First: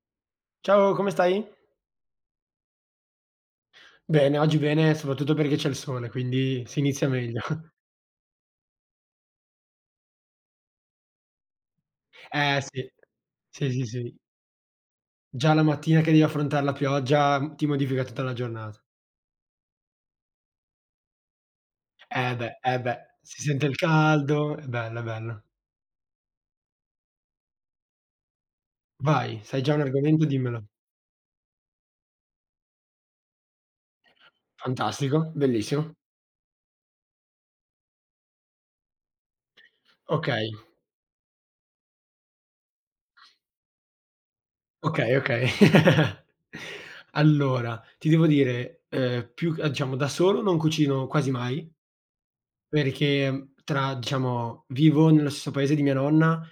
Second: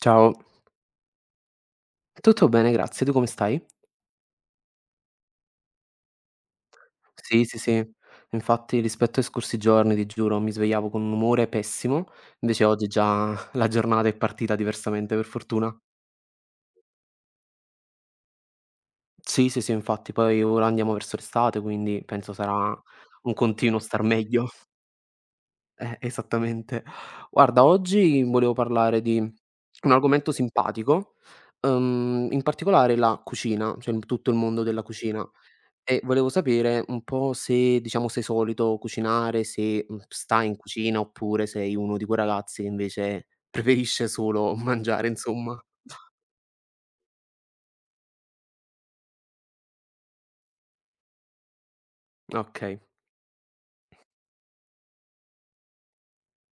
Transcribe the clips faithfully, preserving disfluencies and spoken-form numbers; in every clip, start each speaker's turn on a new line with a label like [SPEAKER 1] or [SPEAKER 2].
[SPEAKER 1] Ciao,
[SPEAKER 2] Ciao, come stai?
[SPEAKER 1] tutto bene grazie, tu come stai?
[SPEAKER 2] Bene, oggi bene, soprattutto perché c'è il sole, quindi si inizia meglio.
[SPEAKER 1] Sì, sì, sì. Infatti rispetto ai scorsi giorni, ti giuro, mi svegliavo con un umore pessimo,
[SPEAKER 2] Eh
[SPEAKER 1] invece oggi
[SPEAKER 2] sì,
[SPEAKER 1] già la
[SPEAKER 2] sì, sì,
[SPEAKER 1] giornata è
[SPEAKER 2] sì.
[SPEAKER 1] partita diversamente per
[SPEAKER 2] Già la
[SPEAKER 1] fortuna.
[SPEAKER 2] mattina che devi affrontar la pioggia, mhmm, ti modifica tutta la giornata.
[SPEAKER 1] Sì, sì, sì, infatti poi ora andiamo verso l'estate, quindi
[SPEAKER 2] Eh
[SPEAKER 1] penso
[SPEAKER 2] beh,
[SPEAKER 1] sarà
[SPEAKER 2] eh beh,
[SPEAKER 1] un
[SPEAKER 2] si sente il
[SPEAKER 1] continuo star meglio.
[SPEAKER 2] caldo, è bello, è bello.
[SPEAKER 1] Eh, esattamente. Guarda, oggi volevo parlare di
[SPEAKER 2] Vai, se hai già un
[SPEAKER 1] un
[SPEAKER 2] argomento
[SPEAKER 1] argomento
[SPEAKER 2] dimmelo.
[SPEAKER 1] simpatico, uhm, in particolare la cucina, cioè il tutto il mondo della cucina.
[SPEAKER 2] Fantastico, bellissimo.
[SPEAKER 1] E volevo sapere un po' se, diciamo, sei solito cucinare, se, mhmm, stai
[SPEAKER 2] Okay,
[SPEAKER 1] in cucina oppure sei uno di quei ragazzi che invece preferisce solo mangiare,
[SPEAKER 2] okay, okay.
[SPEAKER 1] insomma.
[SPEAKER 2] Allora, ti devo dire, ehm, più ehm, diciamo da solo non cucino quasi mai,
[SPEAKER 1] Okay.
[SPEAKER 2] perché tra diciamo, vivo nello stesso paese di mia nonna,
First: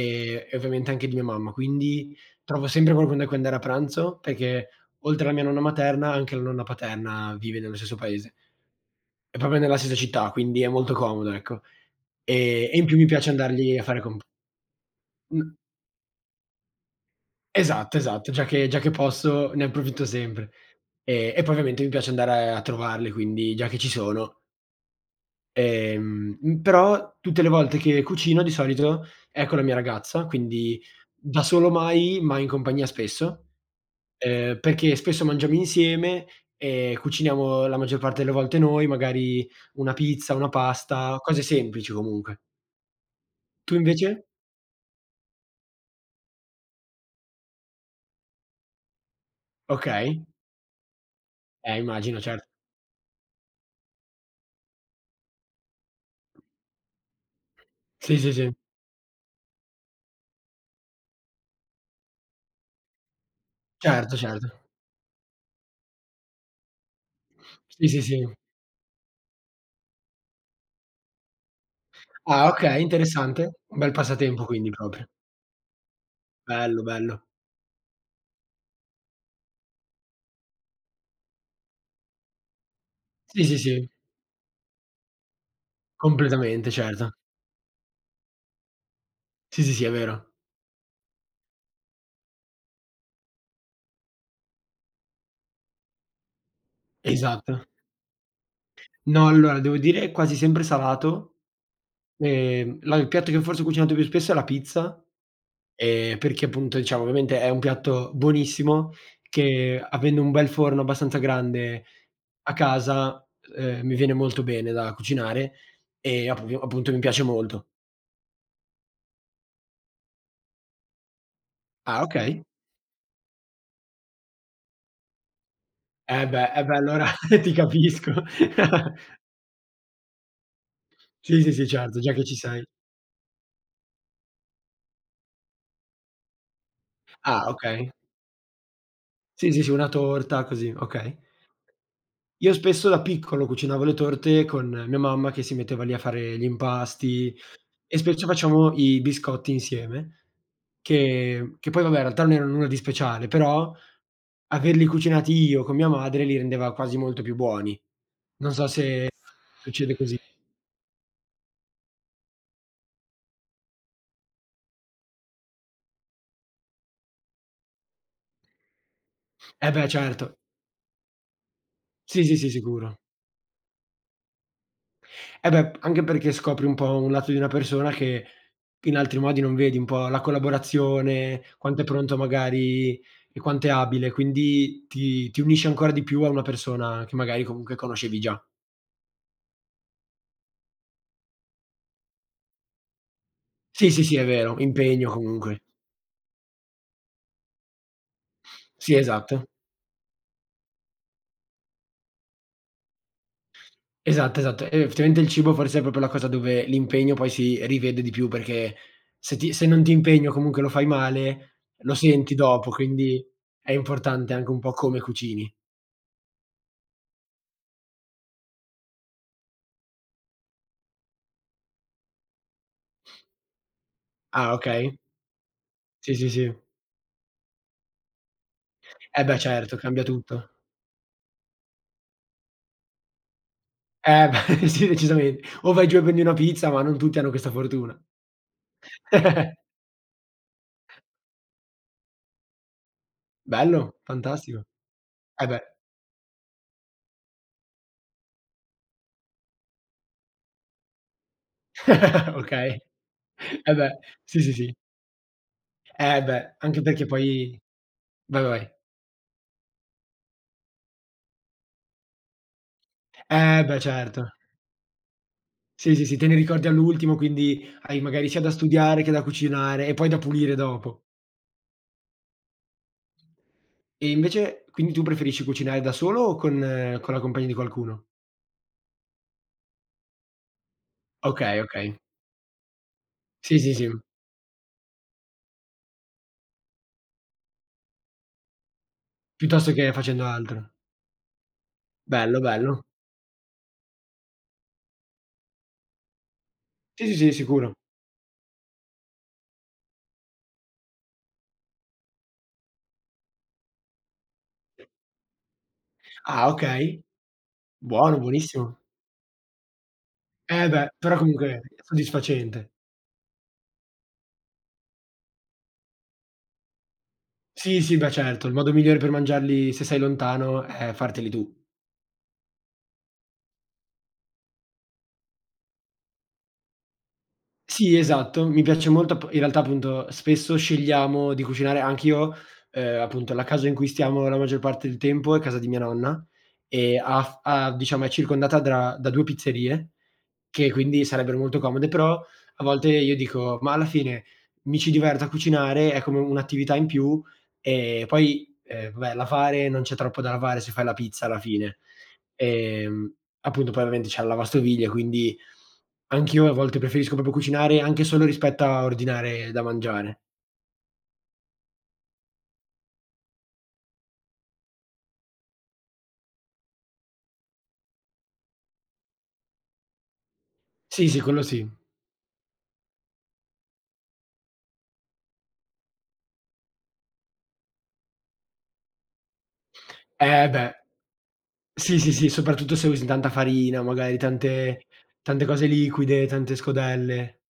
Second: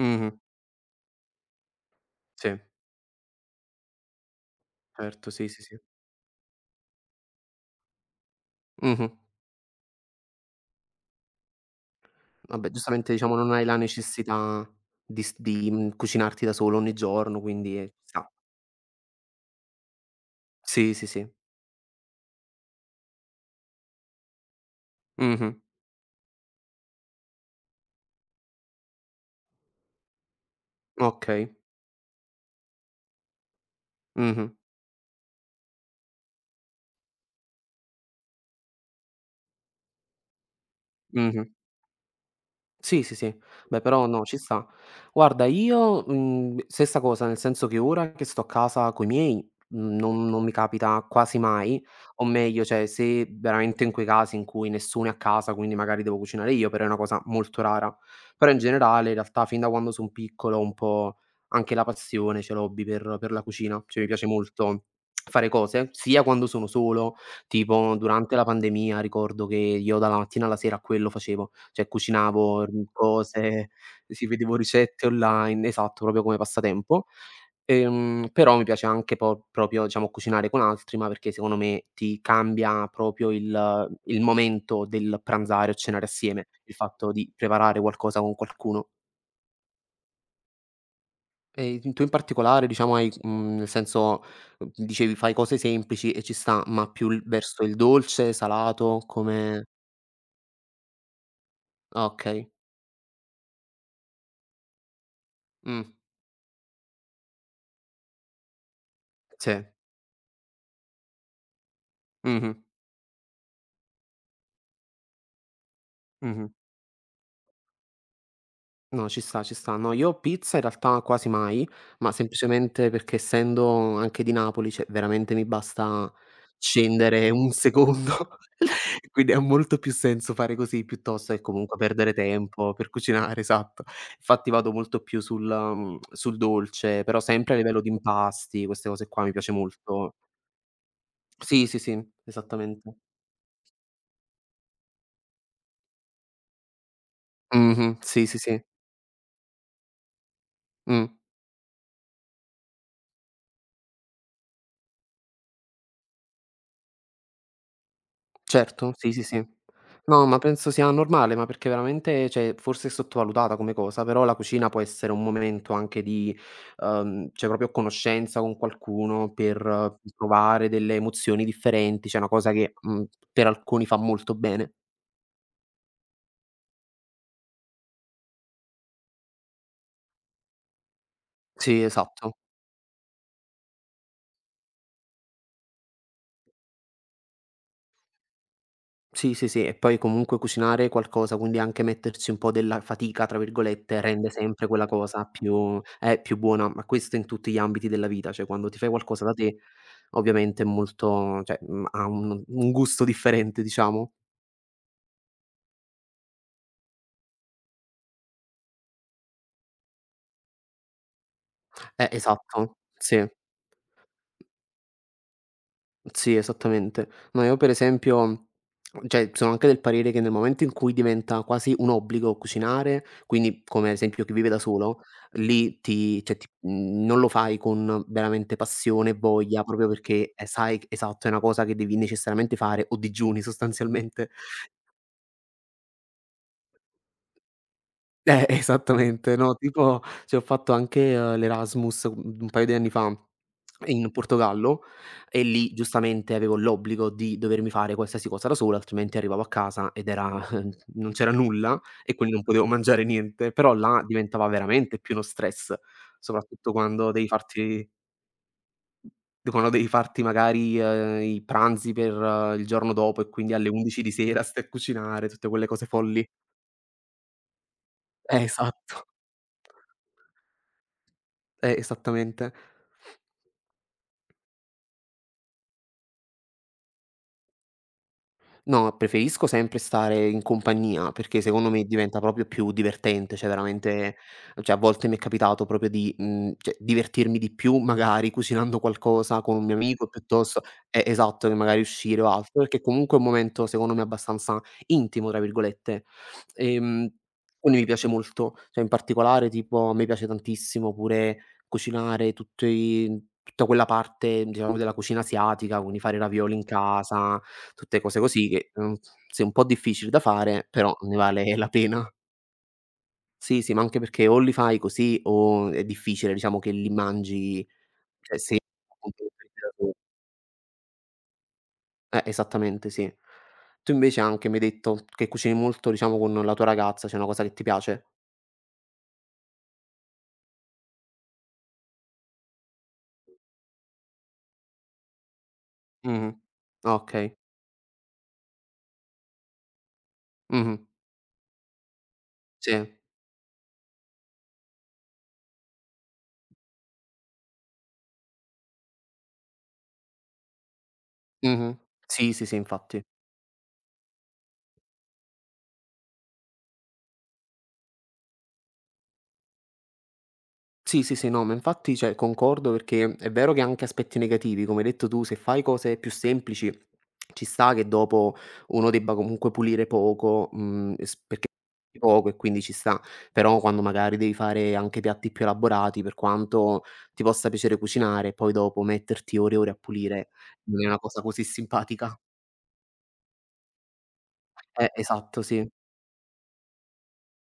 [SPEAKER 1] Mh-mh.
[SPEAKER 2] e ovviamente anche di mia mamma, quindi
[SPEAKER 1] Sì,
[SPEAKER 2] trovo sempre qualcuno da cui andare a pranzo, perché oltre
[SPEAKER 1] certo,
[SPEAKER 2] alla mia
[SPEAKER 1] sì,
[SPEAKER 2] nonna
[SPEAKER 1] sì, sì.
[SPEAKER 2] materna, anche la nonna paterna vive nello stesso paese.
[SPEAKER 1] Mh-mh.
[SPEAKER 2] È proprio nella stessa città, quindi è molto comodo, ecco. E
[SPEAKER 1] Vabbè,
[SPEAKER 2] e in più mi
[SPEAKER 1] giustamente,
[SPEAKER 2] piace
[SPEAKER 1] diciamo, non hai
[SPEAKER 2] andargli
[SPEAKER 1] la
[SPEAKER 2] a fare comp
[SPEAKER 1] necessità di s
[SPEAKER 2] mh,
[SPEAKER 1] di, mhmm, cucinarti da solo ogni giorno, quindi, ehm, ci
[SPEAKER 2] esatto, esatto,
[SPEAKER 1] sta.
[SPEAKER 2] già che già che posso ne approfitto sempre.
[SPEAKER 1] Sì, sì, sì.
[SPEAKER 2] E e poi ovviamente mi piace andare a trovarli, quindi già che ci sono,
[SPEAKER 1] Mh-mh.
[SPEAKER 2] Ehm, mhmm, però tutte le volte che cucino di solito è con la mia ragazza, quindi da
[SPEAKER 1] Okay.
[SPEAKER 2] solo mai, ma in compagnia spesso,
[SPEAKER 1] Mh-mh.
[SPEAKER 2] ehm, perché spesso mangiamo insieme e cuciniamo la maggior parte delle volte noi, magari una pizza, una pasta, cose
[SPEAKER 1] Mh-mh.
[SPEAKER 2] semplici comunque.
[SPEAKER 1] Sì, sì, sì.
[SPEAKER 2] Tu
[SPEAKER 1] Beh, però
[SPEAKER 2] invece?
[SPEAKER 1] no, ci sta. Guarda io, mhmm, stessa cosa, nel senso che ora che sto a casa coi miei, mhmm,
[SPEAKER 2] Okay.
[SPEAKER 1] non non mi capita quasi
[SPEAKER 2] Eh,
[SPEAKER 1] mai,
[SPEAKER 2] immagino,
[SPEAKER 1] o
[SPEAKER 2] certo.
[SPEAKER 1] meglio, cioè se veramente in quei casi in cui nessuno è a casa, quindi magari devo cucinare io, però è una cosa molto rara.
[SPEAKER 2] Sì, sì, sì.
[SPEAKER 1] Però in generale, in realtà, fin da quando son piccolo un po' anche la passione ce l'ho hobby per per la cucina, cioè mi
[SPEAKER 2] Certo,
[SPEAKER 1] piace
[SPEAKER 2] certo.
[SPEAKER 1] molto fare cose, sia quando sono solo,
[SPEAKER 2] Sì,
[SPEAKER 1] tipo
[SPEAKER 2] sì, sì.
[SPEAKER 1] durante la pandemia ricordo che io dalla mattina alla sera quello facevo. Cioè
[SPEAKER 2] Ah,
[SPEAKER 1] cucinavo,
[SPEAKER 2] okay,
[SPEAKER 1] mhmm,
[SPEAKER 2] interessante.
[SPEAKER 1] cose,
[SPEAKER 2] Un bel
[SPEAKER 1] sì
[SPEAKER 2] passatempo
[SPEAKER 1] vedevo
[SPEAKER 2] quindi
[SPEAKER 1] ricette
[SPEAKER 2] proprio.
[SPEAKER 1] online, esatto, proprio come
[SPEAKER 2] Bello,
[SPEAKER 1] passatempo.
[SPEAKER 2] bello.
[SPEAKER 1] Ehm, però mi piace anche po proprio diciamo cucinare con altri, ma perché secondo me ti cambia proprio
[SPEAKER 2] Sì, sì, sì,
[SPEAKER 1] il il momento del pranzare o cenare assieme,
[SPEAKER 2] completamente,
[SPEAKER 1] il
[SPEAKER 2] certo.
[SPEAKER 1] fatto di preparare qualcosa con qualcuno.
[SPEAKER 2] Sì, sì, sì, è vero.
[SPEAKER 1] E tu in particolare diciamo hai mhmm, nel senso, uhm, dicevi fai cose semplici e ci sta, ma più l
[SPEAKER 2] Esatto.
[SPEAKER 1] verso il dolce, salato,
[SPEAKER 2] No, allora
[SPEAKER 1] come.
[SPEAKER 2] devo dire quasi sempre salato.
[SPEAKER 1] Ah, okay.
[SPEAKER 2] Ehm, la il piatto che forse ho cucinato più spesso è la pizza,
[SPEAKER 1] Mh,
[SPEAKER 2] ehm, perché appunto diciamo ovviamente è un piatto buonissimo
[SPEAKER 1] sì.
[SPEAKER 2] che avendo un bel forno abbastanza grande a
[SPEAKER 1] Mh-mh,
[SPEAKER 2] casa, ehm, mi viene molto bene da cucinare e app
[SPEAKER 1] mh-mh.
[SPEAKER 2] appunto mi piace molto.
[SPEAKER 1] No, ci sta, ci sta. No, io pizza in realtà quasi mai,
[SPEAKER 2] Ah,
[SPEAKER 1] ma
[SPEAKER 2] okay.
[SPEAKER 1] semplicemente perché essendo anche di Napoli, cioè veramente mi basta
[SPEAKER 2] Eh beh, eh beh allora
[SPEAKER 1] scendere un
[SPEAKER 2] ti capisco.
[SPEAKER 1] secondo, quindi ha molto più senso fare così piuttosto che
[SPEAKER 2] Sì, sì, sì
[SPEAKER 1] comunque
[SPEAKER 2] certo, già
[SPEAKER 1] perdere
[SPEAKER 2] che ci sei.
[SPEAKER 1] tempo per cucinare, esatto. Infatti vado molto più sul mhmm, sul dolce, però
[SPEAKER 2] Ah,
[SPEAKER 1] sempre a livello di
[SPEAKER 2] okay.
[SPEAKER 1] impasti, queste cose qua mi piace
[SPEAKER 2] Sì, sì, sì, una
[SPEAKER 1] molto.
[SPEAKER 2] torta così, okay.
[SPEAKER 1] Sì, sì, sì,
[SPEAKER 2] Io spesso
[SPEAKER 1] esattamente.
[SPEAKER 2] da piccolo cucinavo le torte con mia mamma che si metteva lì a fare gli impasti e
[SPEAKER 1] Mh-mh,
[SPEAKER 2] spesso
[SPEAKER 1] sì, sì, sì.
[SPEAKER 2] facciamo i biscotti insieme,
[SPEAKER 1] Mh.
[SPEAKER 2] che che poi vabbè in realtà non erano nulla di speciale, però averli cucinati io con mia madre li rendeva quasi molto più buoni. Non so
[SPEAKER 1] Certo,
[SPEAKER 2] se
[SPEAKER 1] sì, sì, sì.
[SPEAKER 2] succede così.
[SPEAKER 1] No, ma penso sia normale, ma perché veramente cioè, forse è sottovalutata come cosa, però la cucina può essere un momento anche di uhm, cioè proprio conoscenza con qualcuno per
[SPEAKER 2] Eh beh
[SPEAKER 1] ehm,
[SPEAKER 2] certo.
[SPEAKER 1] provare delle emozioni differenti, cioè è
[SPEAKER 2] Sì,
[SPEAKER 1] una
[SPEAKER 2] sì, sì,
[SPEAKER 1] cosa che,
[SPEAKER 2] sicuro.
[SPEAKER 1] mhmm, per alcuni fa molto bene.
[SPEAKER 2] Eh beh, anche perché scopri un po' un lato di una persona che in altri modi non vedi, un po' la collaborazione, quanto
[SPEAKER 1] Sì,
[SPEAKER 2] è pronto
[SPEAKER 1] esatto.
[SPEAKER 2] magari e quanto è abile, quindi ti ti unisce ancora di più a una persona che magari comunque conoscevi già.
[SPEAKER 1] Sì, sì, sì, e poi comunque cucinare qualcosa, quindi anche mettersi un po' della "fatica" tra
[SPEAKER 2] Sì,
[SPEAKER 1] virgolette,
[SPEAKER 2] sì, sì, è
[SPEAKER 1] rende
[SPEAKER 2] vero,
[SPEAKER 1] sempre quella
[SPEAKER 2] impegno
[SPEAKER 1] cosa
[SPEAKER 2] comunque.
[SPEAKER 1] più eh, più buona, ma questo in tutti gli ambiti della vita, cioè quando ti fai
[SPEAKER 2] Sì,
[SPEAKER 1] qualcosa da
[SPEAKER 2] esatto.
[SPEAKER 1] te ovviamente è molto cioè, mhmm, ha un un gusto differente diciamo.
[SPEAKER 2] Esatto, esatto. E effettivamente il cibo forse è proprio la cosa dove l'impegno poi si rivede di più, perché se ti se non ti impegni o comunque lo fai male, lo
[SPEAKER 1] Eh,
[SPEAKER 2] senti dopo,
[SPEAKER 1] esatto,
[SPEAKER 2] quindi
[SPEAKER 1] sì.
[SPEAKER 2] è importante anche un po' come cucini.
[SPEAKER 1] Sì, esattamente. No, io per esempio cioè sono anche del parere che nel momento in cui diventa quasi un obbligo cucinare, quindi come ad esempio chi vive
[SPEAKER 2] Ah,
[SPEAKER 1] da
[SPEAKER 2] okay.
[SPEAKER 1] solo, lì
[SPEAKER 2] Sì,
[SPEAKER 1] ti
[SPEAKER 2] sì,
[SPEAKER 1] cioè ti
[SPEAKER 2] sì.
[SPEAKER 1] mhmm, non lo fai con veramente passione e
[SPEAKER 2] Eh beh
[SPEAKER 1] voglia,
[SPEAKER 2] certo,
[SPEAKER 1] proprio
[SPEAKER 2] cambia
[SPEAKER 1] perché, ehm,
[SPEAKER 2] tutto.
[SPEAKER 1] sai esatto, è una cosa che devi necessariamente fare o digiuni
[SPEAKER 2] Eh
[SPEAKER 1] sostanzialmente.
[SPEAKER 2] beh sì, decisamente. O vai giù e prendi una pizza, ma non tutti hanno questa fortuna.
[SPEAKER 1] Eh, esattamente, no, tipo cioè ho fatto anche, uhm, l'Erasmus un un paio di anni fa
[SPEAKER 2] Bello,
[SPEAKER 1] in
[SPEAKER 2] fantastico.
[SPEAKER 1] Portogallo e
[SPEAKER 2] Eh beh,
[SPEAKER 1] lì giustamente avevo l'obbligo di dovermi fare qualsiasi cosa da solo, altrimenti arrivavo a casa ed era non c'era nulla e quindi non potevo
[SPEAKER 2] okay.
[SPEAKER 1] mangiare niente,
[SPEAKER 2] Eh
[SPEAKER 1] però
[SPEAKER 2] beh,
[SPEAKER 1] là
[SPEAKER 2] sì,
[SPEAKER 1] diventava
[SPEAKER 2] sì, sì.
[SPEAKER 1] veramente più uno stress,
[SPEAKER 2] Eh beh,
[SPEAKER 1] soprattutto
[SPEAKER 2] anche perché
[SPEAKER 1] quando devi
[SPEAKER 2] poi
[SPEAKER 1] farti
[SPEAKER 2] vai, vai, vai.
[SPEAKER 1] d quando devi farti magari, uhm, i pranzi per il giorno dopo e quindi
[SPEAKER 2] Eh
[SPEAKER 1] alle
[SPEAKER 2] beh
[SPEAKER 1] undici di
[SPEAKER 2] certo.
[SPEAKER 1] sera stai a cucinare, tutte quelle cose
[SPEAKER 2] Sì, sì, sì,
[SPEAKER 1] folli.
[SPEAKER 2] te ne ricordi all'ultimo, quindi hai magari sia
[SPEAKER 1] Eh,
[SPEAKER 2] da studiare
[SPEAKER 1] esatto,
[SPEAKER 2] che da cucinare e poi da pulire dopo.
[SPEAKER 1] eh, esattamente.
[SPEAKER 2] E invece quindi tu preferisci cucinare da solo o con con la compagnia di qualcuno?
[SPEAKER 1] No, preferisco sempre stare in compagnia, perché
[SPEAKER 2] Okay,
[SPEAKER 1] secondo me
[SPEAKER 2] okay.
[SPEAKER 1] diventa proprio più divertente, cioè
[SPEAKER 2] Sì, sì, sì,
[SPEAKER 1] veramente cioè a volte mi è capitato proprio di, mhmm, cioè divertirmi di più magari cucinando qualcosa con un
[SPEAKER 2] piuttosto
[SPEAKER 1] mio
[SPEAKER 2] che
[SPEAKER 1] amico
[SPEAKER 2] facendo
[SPEAKER 1] piuttosto
[SPEAKER 2] altro.
[SPEAKER 1] eh, esatto, che magari uscire o
[SPEAKER 2] Bello,
[SPEAKER 1] altro, perché
[SPEAKER 2] bello.
[SPEAKER 1] comunque è un momento secondo me abbastanza "intimo" tra virgolette.
[SPEAKER 2] Sì,
[SPEAKER 1] Ehm,
[SPEAKER 2] sì, sì, sicuro.
[SPEAKER 1] quindi mi piace molto, cioè in particolare tipo a me piace tantissimo pure cucinare tutti tutta quella parte diciamo della cucina asiatica, quindi fare i
[SPEAKER 2] Ah,
[SPEAKER 1] ravioli in
[SPEAKER 2] okay.
[SPEAKER 1] casa. Tutte
[SPEAKER 2] Buono,
[SPEAKER 1] cose così che,
[SPEAKER 2] buonissimo.
[SPEAKER 1] mhmm, sì, un po' difficili da fare,
[SPEAKER 2] Eh beh,
[SPEAKER 1] però
[SPEAKER 2] però
[SPEAKER 1] ne vale
[SPEAKER 2] comunque
[SPEAKER 1] la pena.
[SPEAKER 2] soddisfacente.
[SPEAKER 1] Sì, sì, ma anche perché o li fai così o è difficile diciamo che li mangi,
[SPEAKER 2] Sì, sì, beh
[SPEAKER 1] cioè
[SPEAKER 2] certo, il
[SPEAKER 1] se
[SPEAKER 2] modo migliore per
[SPEAKER 1] appunto li fai da
[SPEAKER 2] mangiarli se
[SPEAKER 1] solo.
[SPEAKER 2] sei lontano è farteli tu.
[SPEAKER 1] Eh, esattamente sì. Tu invece anche mi hai detto che cucini molto diciamo con la tua ragazza, c'è una cosa che ti
[SPEAKER 2] Sì,
[SPEAKER 1] piace?
[SPEAKER 2] esatto. Mi piace molto ap in realtà appunto spesso scegliamo di cucinare anch'io, ehm, appunto la casa in cui stiamo la maggior parte del tempo è casa di mia nonna
[SPEAKER 1] Mh-mh. Ah,
[SPEAKER 2] e ha
[SPEAKER 1] okay.
[SPEAKER 2] f ha diciamo è circondata dra da due pizzerie, che
[SPEAKER 1] Mh-mh.
[SPEAKER 2] quindi sarebbero molto comode, però a volte
[SPEAKER 1] Sì.
[SPEAKER 2] io dico: "Ma alla fine mi ci diverto a cucinare, è come un'attività in più e poi, ehm, vabbè lavare non c'è troppo da lavare se fai la pizza alla fine".
[SPEAKER 1] Mh-mh. Sì, sì, sì, infatti.
[SPEAKER 2] Ehm, Appunto poi ovviamente c'è la lavastoviglie, quindi. Anch'io a volte preferisco proprio cucinare anche solo rispetto a ordinare da mangiare.
[SPEAKER 1] Sì, sì, sì, no, ma infatti, cioè, concordo perché è vero che ha anche aspetti negativi, come hai detto tu, se fai cose più semplici ci sta che dopo uno debba comunque pulire poco, mhmm,
[SPEAKER 2] Sì,
[SPEAKER 1] s
[SPEAKER 2] sì, quello
[SPEAKER 1] perché
[SPEAKER 2] sì.
[SPEAKER 1] poco e quindi ci sta, però quando magari devi fare anche piatti più elaborati, per quanto ti possa piacere cucinare, poi dopo metterti ore e ore a pulire,
[SPEAKER 2] Eh beh,
[SPEAKER 1] non è una cosa così
[SPEAKER 2] sì, sì,
[SPEAKER 1] simpatica.
[SPEAKER 2] sì, soprattutto se usi tanta farina, magari tante
[SPEAKER 1] Eh, esatto,
[SPEAKER 2] tante cose
[SPEAKER 1] sì.
[SPEAKER 2] liquide, tante scodelle.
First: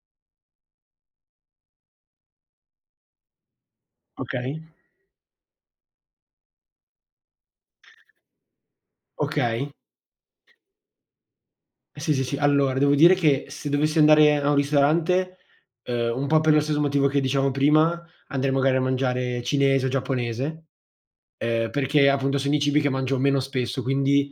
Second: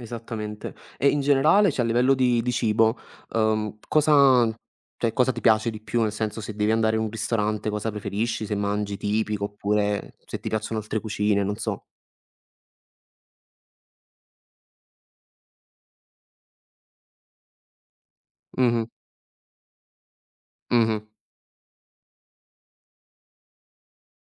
[SPEAKER 1] Esattamente. E in generale, cioè a livello di di cibo, uhm, cosa
[SPEAKER 2] Okay,
[SPEAKER 1] cioè cosa ti piace di più? Nel senso, se devi andare in un ristorante cosa preferisci? Se mangi tipico,
[SPEAKER 2] okay.
[SPEAKER 1] oppure se ti piacciono altre cucine, non so.
[SPEAKER 2] Sì, sì, sì. Allora, devo dire che se dovessi andare a un ristorante, ehm, un po' per lo stesso motivo che diciamo prima, andrei magari a
[SPEAKER 1] Mh-mh,
[SPEAKER 2] mangiare cinese o giapponese.
[SPEAKER 1] mh-mh.
[SPEAKER 2] Ehm, perché appunto sono i cibi che mangio meno spesso, quindi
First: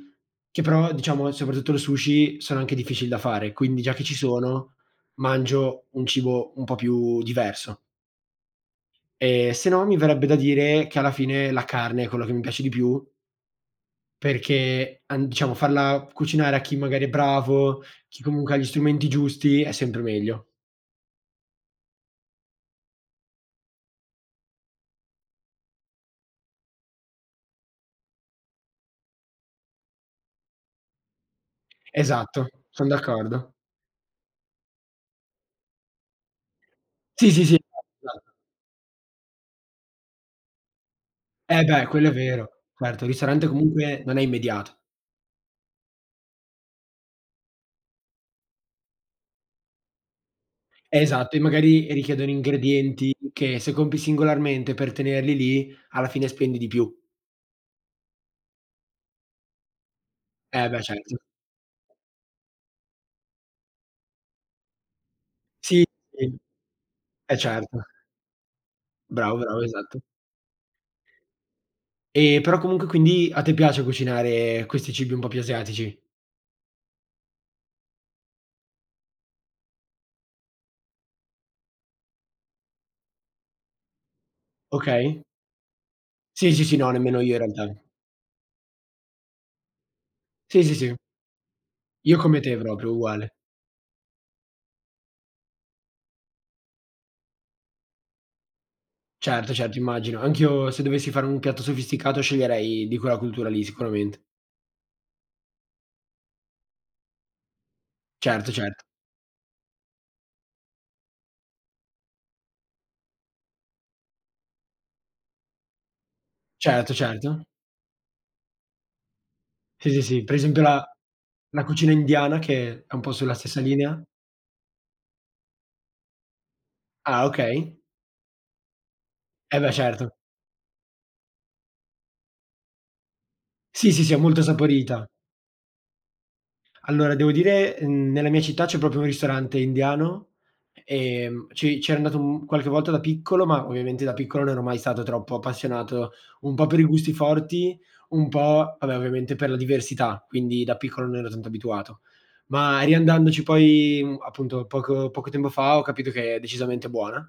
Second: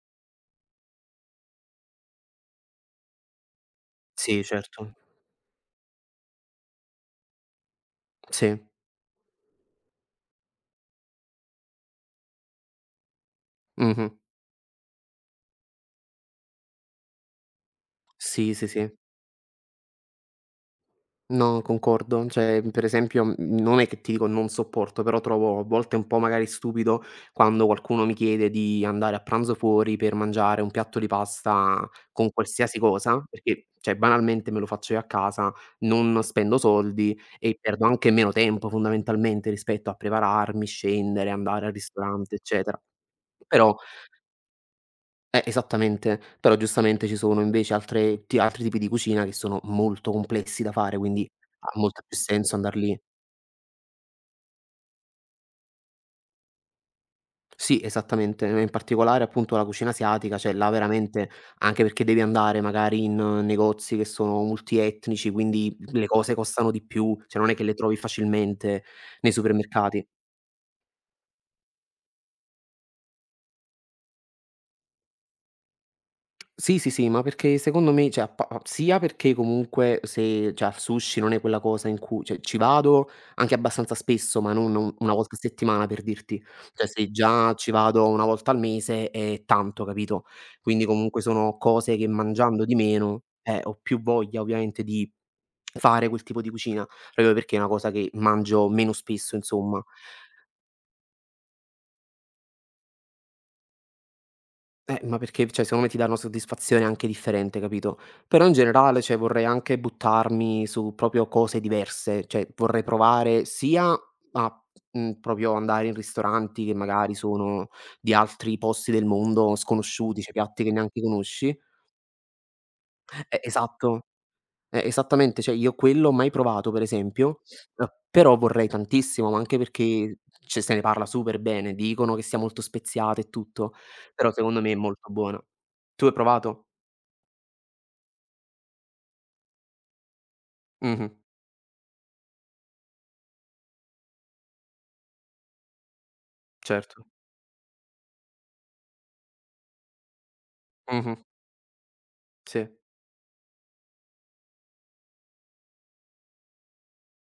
[SPEAKER 2] che però diciamo, soprattutto il sushi, sono anche difficili da fare, quindi già che ci
[SPEAKER 1] Sì,
[SPEAKER 2] sono,
[SPEAKER 1] certo.
[SPEAKER 2] mangio un cibo un po' più diverso.
[SPEAKER 1] Sì.
[SPEAKER 2] Ehm, se no mi verrebbe da dire che alla fine la carne è quello che mi piace di più,
[SPEAKER 1] Mh-mh.
[SPEAKER 2] perché an diciamo farla cucinare a chi magari è bravo, chi comunque
[SPEAKER 1] Sì,
[SPEAKER 2] ha gli
[SPEAKER 1] sì, sì.
[SPEAKER 2] strumenti giusti, è sempre meglio.
[SPEAKER 1] No, concordo. Cioè, per esempio, mhmm, non è che ti dico non sopporto, però trovo a volte un po' magari stupido quando qualcuno mi chiede di andare a pranzo fuori per mangiare un piatto di pasta con
[SPEAKER 2] Esatto,
[SPEAKER 1] qualsiasi
[SPEAKER 2] son
[SPEAKER 1] cosa,
[SPEAKER 2] d'accordo.
[SPEAKER 1] perché, cioè, banalmente me lo faccio io a casa, non spendo soldi
[SPEAKER 2] Sì, sì, sì.
[SPEAKER 1] e perdo anche meno tempo fondamentalmente rispetto a prepararmi, scendere,
[SPEAKER 2] Eh
[SPEAKER 1] andare al
[SPEAKER 2] beh, quello è
[SPEAKER 1] ristorante,
[SPEAKER 2] vero.
[SPEAKER 1] eccetera.
[SPEAKER 2] Certo, il ristorante
[SPEAKER 1] Però
[SPEAKER 2] comunque non è immediato.
[SPEAKER 1] eh, esattamente, però giustamente ci sono invece altre ti altri tipi di cucina che sono molto complessi da fare, quindi
[SPEAKER 2] Esatto, e
[SPEAKER 1] ha
[SPEAKER 2] magari
[SPEAKER 1] molto più
[SPEAKER 2] richiedono
[SPEAKER 1] senso andar lì.
[SPEAKER 2] ingredienti che se compri singolarmente per tenerli lì, alla fine spendi di più.
[SPEAKER 1] Sì, esattamente, in particolare appunto la cucina asiatica, cioè
[SPEAKER 2] Eh
[SPEAKER 1] là
[SPEAKER 2] beh certo.
[SPEAKER 1] veramente anche perché devi andare magari in eh, negozi che sono multietnici, quindi
[SPEAKER 2] Sì,
[SPEAKER 1] le
[SPEAKER 2] sì,
[SPEAKER 1] cose costano di più,
[SPEAKER 2] eh
[SPEAKER 1] cioè non è che le
[SPEAKER 2] certo.
[SPEAKER 1] trovi facilmente nei
[SPEAKER 2] Bravo, bravo, esatto.
[SPEAKER 1] supermercati.
[SPEAKER 2] E però comunque quindi a te piace cucinare questi cibi un po' più asiatici?
[SPEAKER 1] Sì, sì, sì, ma perché secondo me cioè a pa a sia perché comunque se cioè al sushi non è quella cosa in cui cioè ci vado anche abbastanza spesso, ma non non una
[SPEAKER 2] Okay.
[SPEAKER 1] volta a settimana per dirti.
[SPEAKER 2] Sì, sì, sì,
[SPEAKER 1] Cioè
[SPEAKER 2] no,
[SPEAKER 1] se
[SPEAKER 2] nemmeno io in
[SPEAKER 1] già ci
[SPEAKER 2] realtà.
[SPEAKER 1] vado una volta al mese è tanto, capito?
[SPEAKER 2] Sì, sì,
[SPEAKER 1] Quindi
[SPEAKER 2] sì,
[SPEAKER 1] comunque sono cose che
[SPEAKER 2] io come te
[SPEAKER 1] mangiando di
[SPEAKER 2] proprio,
[SPEAKER 1] meno,
[SPEAKER 2] uguale.
[SPEAKER 1] eh, ho più voglia ovviamente di fare quel tipo di cucina, proprio perché è una cosa che mangio meno spesso
[SPEAKER 2] Certo, certo,
[SPEAKER 1] insomma.
[SPEAKER 2] immagino. Anch'io se dovessi fare un piatto sofisticato sceglierei di quella cultura lì sicuramente.
[SPEAKER 1] Eh, ma perché, cioè secondo me ti dà una soddisfazione anche differente, capito, però
[SPEAKER 2] Certo,
[SPEAKER 1] in
[SPEAKER 2] certo.
[SPEAKER 1] generale, cioè vorrei anche buttarmi su proprio cose diverse, cioè vorrei provare sia a, mhmm, proprio andare in ristoranti che
[SPEAKER 2] Certo,
[SPEAKER 1] magari
[SPEAKER 2] certo.
[SPEAKER 1] sono di altri posti del mondo
[SPEAKER 2] Sì, sì,
[SPEAKER 1] sconosciuti,
[SPEAKER 2] sì.
[SPEAKER 1] cioè
[SPEAKER 2] Per esempio
[SPEAKER 1] piatti che
[SPEAKER 2] la
[SPEAKER 1] neanche conosci
[SPEAKER 2] la cucina indiana che è un po' sulla
[SPEAKER 1] eh,
[SPEAKER 2] stessa linea?
[SPEAKER 1] esatto. Eh, esattamente, cioè io quello ho mai provato per
[SPEAKER 2] Ah,
[SPEAKER 1] esempio,
[SPEAKER 2] okay.
[SPEAKER 1] uhm, però vorrei tantissimo, ma anche
[SPEAKER 2] Eh beh, certo.
[SPEAKER 1] perché cioè se ne parla super bene, dicono che sia molto speziata e tutto,
[SPEAKER 2] Sì, sì, sì, è
[SPEAKER 1] però
[SPEAKER 2] molto
[SPEAKER 1] secondo me è
[SPEAKER 2] saporita.
[SPEAKER 1] molto buona. Tu hai provato?
[SPEAKER 2] Allora devo dire, mhmm, nella mia città c'è proprio un ristorante indiano,
[SPEAKER 1] Mh-mh,
[SPEAKER 2] ehm, ci c'era andato, mhmm, qualche volta da piccolo, ma ovviamente da piccolo non ero mai stato troppo appassionato, un po' per i
[SPEAKER 1] certo.
[SPEAKER 2] gusti forti, un po' vabbè ovviamente per la diversità, quindi da piccolo non
[SPEAKER 1] Mh-mh,
[SPEAKER 2] ero tanto abituato.
[SPEAKER 1] sì.
[SPEAKER 2] Ma riandandoci poi, mhmm, appunto poco poco tempo fa ho capito che è decisamente buona.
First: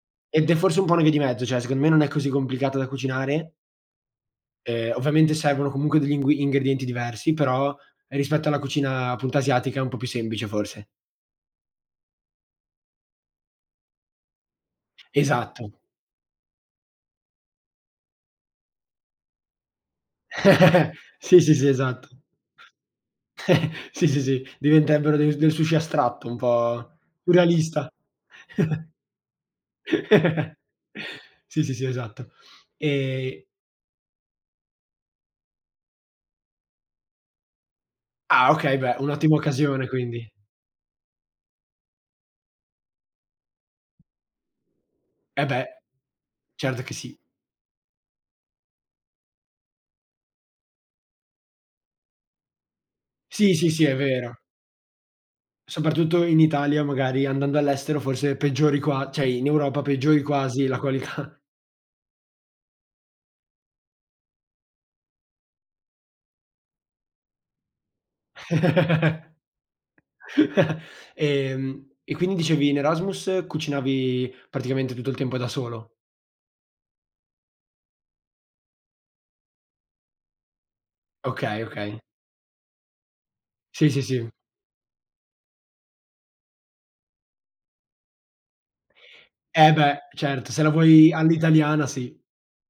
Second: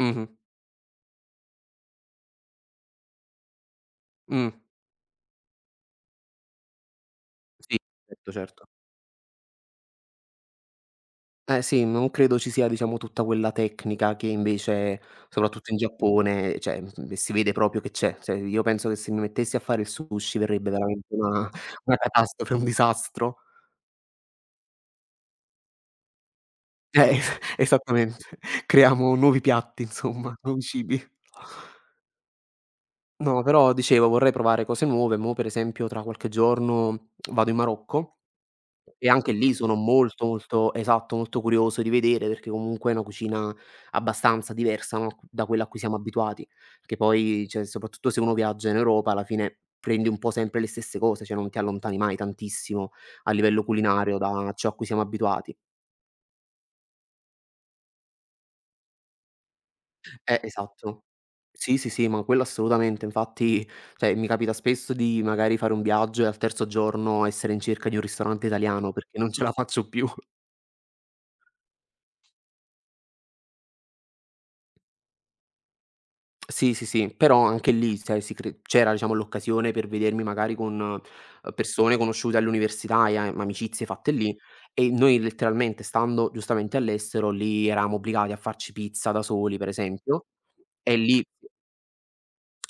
[SPEAKER 1] Mh-mh,
[SPEAKER 2] Ed è forse un po' una via di mezzo, cioè secondo me non è così complicata da cucinare,
[SPEAKER 1] mh.
[SPEAKER 2] ehm, ovviamente servono comunque degli ingui ingredienti diversi, però
[SPEAKER 1] Sì, certo,
[SPEAKER 2] rispetto alla
[SPEAKER 1] certo.
[SPEAKER 2] cucina appunto asiatica è un po' più semplice forse.
[SPEAKER 1] Eh sì, non credo ci sia diciamo tutta quella tecnica che invece,
[SPEAKER 2] Esatto.
[SPEAKER 1] soprattutto in Giappone, cioè, mhmm, si vede proprio che c'è. Cioè io penso che se mi mettessi a fare il sushi verrebbe veramente
[SPEAKER 2] Sì,
[SPEAKER 1] una
[SPEAKER 2] sì, sì,
[SPEAKER 1] una
[SPEAKER 2] esatto.
[SPEAKER 1] catastrofe, un disastro.
[SPEAKER 2] Sì, sì, sì, diventerebbero del del sushi astratto, un po'
[SPEAKER 1] Eh, es
[SPEAKER 2] più realista.
[SPEAKER 1] esattamente. Creiamo nuovi piatti insomma, nuovi cibi.
[SPEAKER 2] Sì, sì, sì, esatto.
[SPEAKER 1] No,
[SPEAKER 2] Ehm,
[SPEAKER 1] però dicevo vorrei provare cose nuove. Mo' per esempio tra qualche giorno vado in Marocco
[SPEAKER 2] ah okay, beh,
[SPEAKER 1] e anche
[SPEAKER 2] un'ottima
[SPEAKER 1] lì sono
[SPEAKER 2] occasione quindi.
[SPEAKER 1] molto, molto esatto, molto curioso di vedere, perché comunque è una cucina abbastanza diversa, no, da
[SPEAKER 2] Eh
[SPEAKER 1] quella a cui
[SPEAKER 2] beh,
[SPEAKER 1] siamo abituati.
[SPEAKER 2] certo che
[SPEAKER 1] Che
[SPEAKER 2] sì.
[SPEAKER 1] poi, cioè, soprattutto se uno viaggia in Europa alla fine prendi un po' sempre le stesse cose, cioè non ti allontani mai tantissimo a
[SPEAKER 2] Sì,
[SPEAKER 1] livello
[SPEAKER 2] sì, sì, è
[SPEAKER 1] culinario
[SPEAKER 2] vero.
[SPEAKER 1] da ciò a cui siamo abituati.
[SPEAKER 2] Soprattutto in Italia magari, andando all'estero forse peggiori qua cioè in Europa peggiori
[SPEAKER 1] Eh,
[SPEAKER 2] quasi la
[SPEAKER 1] esatto.
[SPEAKER 2] qualità.
[SPEAKER 1] Sì, sì, sì, ma quello assolutamente. Infatti, cioè, mi capita spesso di magari fare un viaggio e al terzo giorno essere in cerca di un ristorante italiano perché non ce la faccio più.
[SPEAKER 2] Ehm, e quindi dicevi in Erasmus cucinavi praticamente tutto il tempo da solo?
[SPEAKER 1] Sì, sì, sì, però anche lì, cioè, si cre c'era diciamo l'occasione per vedermi magari con, uhm,
[SPEAKER 2] Okay,
[SPEAKER 1] persone
[SPEAKER 2] okay.
[SPEAKER 1] conosciute all'università e a amicizie
[SPEAKER 2] Sì, sì,
[SPEAKER 1] fatte
[SPEAKER 2] sì.
[SPEAKER 1] lì e noi letteralmente stando giustamente all'estero, lì eravamo obbligati a farci pizza da soli, per
[SPEAKER 2] Eh beh,
[SPEAKER 1] esempio,
[SPEAKER 2] certo, se la
[SPEAKER 1] e
[SPEAKER 2] vuoi
[SPEAKER 1] lì.
[SPEAKER 2] all'italiana sì.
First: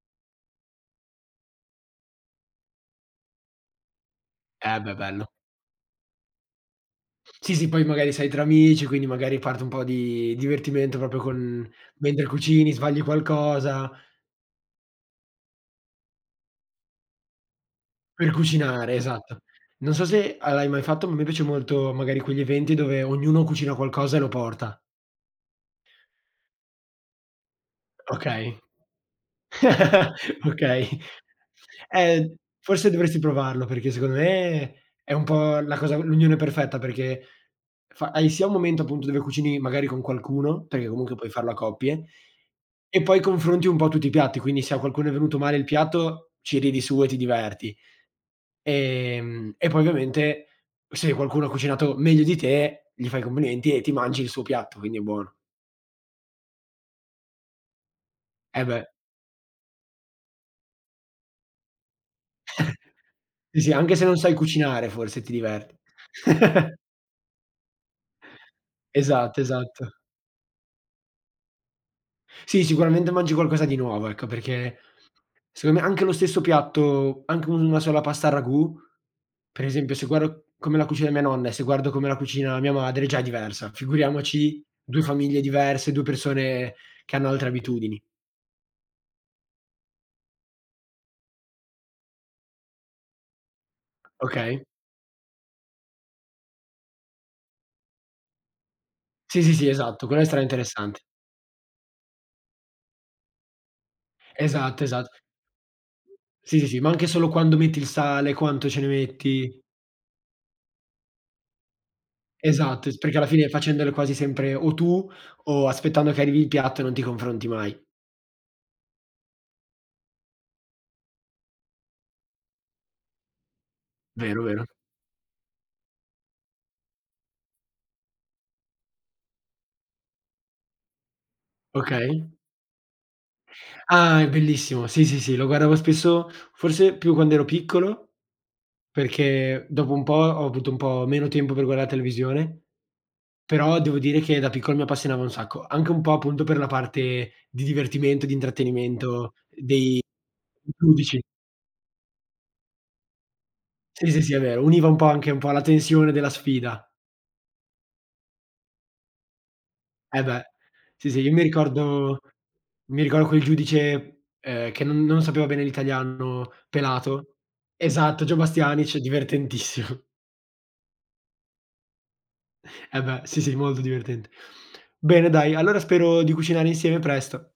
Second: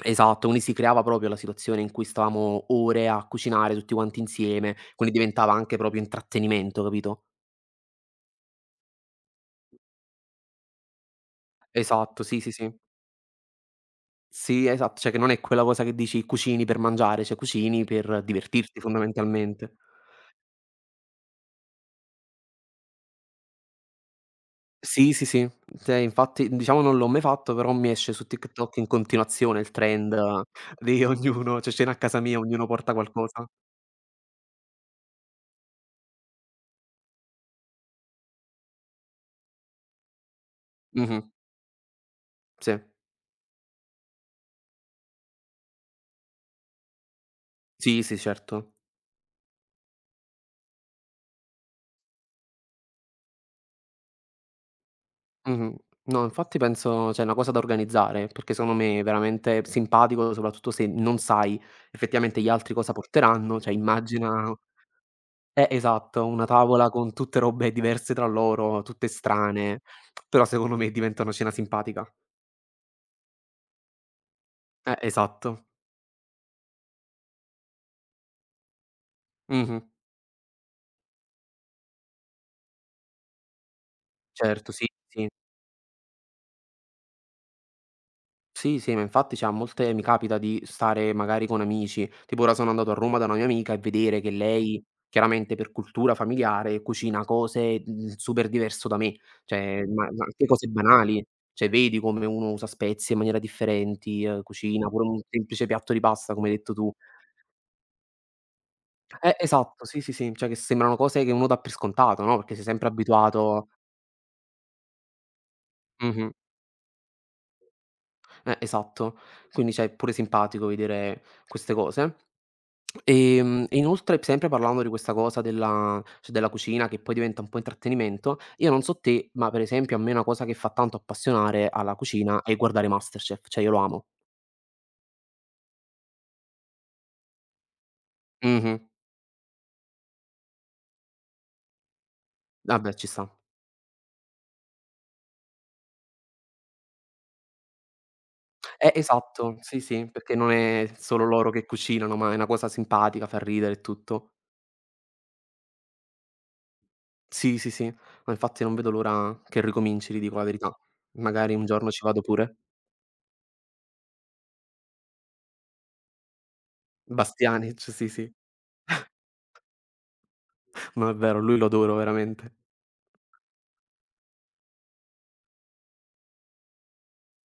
[SPEAKER 1] Esatto, quindi si creava proprio la situazione in cui stavamo ore a cucinare tutti quanti insieme,
[SPEAKER 2] Eh beh,
[SPEAKER 1] quindi
[SPEAKER 2] bello.
[SPEAKER 1] diventava anche proprio intrattenimento, capito?
[SPEAKER 2] Sì, sì, poi magari sei tra amici, quindi magari parte un po' di divertimento proprio con
[SPEAKER 1] Esatto,
[SPEAKER 2] mentre
[SPEAKER 1] sì, sì,
[SPEAKER 2] cucini,
[SPEAKER 1] sì.
[SPEAKER 2] sbagli qualcosa.
[SPEAKER 1] Sì, esatto, cioè che non è quella cosa che dici cucini per mangiare, cioè cucini per
[SPEAKER 2] Per
[SPEAKER 1] divertirti
[SPEAKER 2] cucinare, esatto.
[SPEAKER 1] fondamentalmente.
[SPEAKER 2] Non so se a l'hai mai fatto, ma a me piace molto magari quegli eventi dove ognuno cucina qualcosa e lo porta.
[SPEAKER 1] Sì, sì, sì. Cioè infatti diciamo non l'ho mai fatto, però mi esce su
[SPEAKER 2] Okay.
[SPEAKER 1] TikTok in continuazione il trend
[SPEAKER 2] Okay.
[SPEAKER 1] di ognuno cioè cena a casa
[SPEAKER 2] Eh,
[SPEAKER 1] mia, ognuno
[SPEAKER 2] forse
[SPEAKER 1] porta
[SPEAKER 2] dovresti
[SPEAKER 1] qualcosa.
[SPEAKER 2] provarlo perché secondo me è un po' la cosa l'unione perfetta perché fa hai sia un momento appunto dove cucini magari con qualcuno, perché comunque
[SPEAKER 1] Mh-mh,
[SPEAKER 2] puoi farlo a coppie,
[SPEAKER 1] sì.
[SPEAKER 2] e poi confronti un po' tutti i piatti, quindi se a qualcuno è venuto male il piatto ci ridi su e ti diverti.
[SPEAKER 1] Sì, sì, certo.
[SPEAKER 2] Ehm, e poi ovviamente se qualcuno ha cucinato meglio di te, gli fai i complimenti e ti mangi il suo piatto, quindi è buono.
[SPEAKER 1] Mh-mh. No, infatti penso cioè è una cosa da organizzare, perché
[SPEAKER 2] Eh
[SPEAKER 1] secondo
[SPEAKER 2] beh.
[SPEAKER 1] me è veramente simpatico, soprattutto se non sai effettivamente gli altri cosa
[SPEAKER 2] Sì,
[SPEAKER 1] porteranno,
[SPEAKER 2] sì,
[SPEAKER 1] cioè
[SPEAKER 2] anche se non sai
[SPEAKER 1] immagina
[SPEAKER 2] cucinare forse ti
[SPEAKER 1] eh,
[SPEAKER 2] diverti.
[SPEAKER 1] esatto, una tavola con tutte robe diverse tra loro, tutte
[SPEAKER 2] Esatto,
[SPEAKER 1] strane,
[SPEAKER 2] esatto.
[SPEAKER 1] però secondo me diventa una cena simpatica.
[SPEAKER 2] Sì, sicuramente mangi qualcosa di nuovo, ecco, perché
[SPEAKER 1] Eh, esatto.
[SPEAKER 2] secondo me anche lo stesso piatto, anche una sola pasta al ragù, per
[SPEAKER 1] Mh-mh.
[SPEAKER 2] esempio se guardo come la cucina mia nonna e se guardo come la cucina mia madre, già è diversa. Figuriamoci
[SPEAKER 1] Certo, sì,
[SPEAKER 2] due
[SPEAKER 1] sì.
[SPEAKER 2] famiglie diverse, due persone che hanno altre abitudini.
[SPEAKER 1] Sì, sì, ma infatti, cioè, a molte mi capita di stare magari con amici, tipo ora sono andato a Roma da una mia amica e vedere che
[SPEAKER 2] Okay.
[SPEAKER 1] lei, chiaramente per cultura familiare, cucina cose, mhmm, super diverso da me,
[SPEAKER 2] Sì, sì, sì,
[SPEAKER 1] cioè ma
[SPEAKER 2] esatto, quello è
[SPEAKER 1] ma anche cose
[SPEAKER 2] stra-interessante.
[SPEAKER 1] banali, cioè vedi come uno usa spezie in maniera differenti, ehm,
[SPEAKER 2] Esatto,
[SPEAKER 1] cucina pure
[SPEAKER 2] esatto.
[SPEAKER 1] un semplice piatto di pasta, come hai
[SPEAKER 2] Sì, sì,
[SPEAKER 1] detto
[SPEAKER 2] sì, ma
[SPEAKER 1] tu.
[SPEAKER 2] anche solo quando metti il sale, quanto ce ne
[SPEAKER 1] Eh,
[SPEAKER 2] metti.
[SPEAKER 1] esatto, sì, sì, sì, cioè che sembrano cose che uno dà per scontato, no, perché sei
[SPEAKER 2] Esatto,
[SPEAKER 1] sempre
[SPEAKER 2] s perché alla fine
[SPEAKER 1] abituato
[SPEAKER 2] facendole quasi sempre o tu o aspettando che
[SPEAKER 1] mh-mh,
[SPEAKER 2] arrivi il piatto non ti confronti mai.
[SPEAKER 1] eh, esatto. Quindi, cioè, è pure simpatico vedere queste cose. Ehm, e inoltre,
[SPEAKER 2] Vero,
[SPEAKER 1] sempre
[SPEAKER 2] vero.
[SPEAKER 1] parlando di questa cosa della cioè della cucina che poi diventa un po' intrattenimento, io non so te, ma per esempio a me una cosa che fa tanto appassionare alla
[SPEAKER 2] Okay.
[SPEAKER 1] cucina è guardare MasterChef, cioè io lo amo.
[SPEAKER 2] Ah, è bellissimo. Sì, sì, sì, lo guardavo spesso, forse più quando ero piccolo,
[SPEAKER 1] Mh-mh.
[SPEAKER 2] perché dopo un po' ho avuto un po' meno tempo per guardare la televisione.
[SPEAKER 1] Vabbè, ci sta.
[SPEAKER 2] Però devo dire che da piccolo mi appassionava un sacco, anche un po' appunto per la parte di divertimento, di
[SPEAKER 1] Eh,
[SPEAKER 2] intrattenimento
[SPEAKER 1] esatto, sì,
[SPEAKER 2] dei
[SPEAKER 1] sì, perché non è
[SPEAKER 2] giudici.
[SPEAKER 1] solo loro che cucinano, ma è una cosa simpatica, fa ridere e
[SPEAKER 2] Sì, sì,
[SPEAKER 1] tutto.
[SPEAKER 2] sì, è vero, univa un po' anche un po' la tensione della sfida.
[SPEAKER 1] Sì, sì, sì, ma infatti non vedo l'ora che ricominci, ti
[SPEAKER 2] Eh
[SPEAKER 1] dico
[SPEAKER 2] beh,
[SPEAKER 1] la verità.
[SPEAKER 2] sì, sì, io mi
[SPEAKER 1] Magari un giorno ci
[SPEAKER 2] ricordo
[SPEAKER 1] vado pure.
[SPEAKER 2] mi ricordo quel giudice, ehm, che non non sapeva bene l'italiano, pelato.
[SPEAKER 1] Bastianic, sì,
[SPEAKER 2] Esatto,
[SPEAKER 1] sì.
[SPEAKER 2] Gio Bastianic, divertentissimo.
[SPEAKER 1] No, è vero, lui lo adoro veramente.
[SPEAKER 2] Eh beh, sì, sì, molto divertente. Bene dai, allora spero di cucinare insieme presto.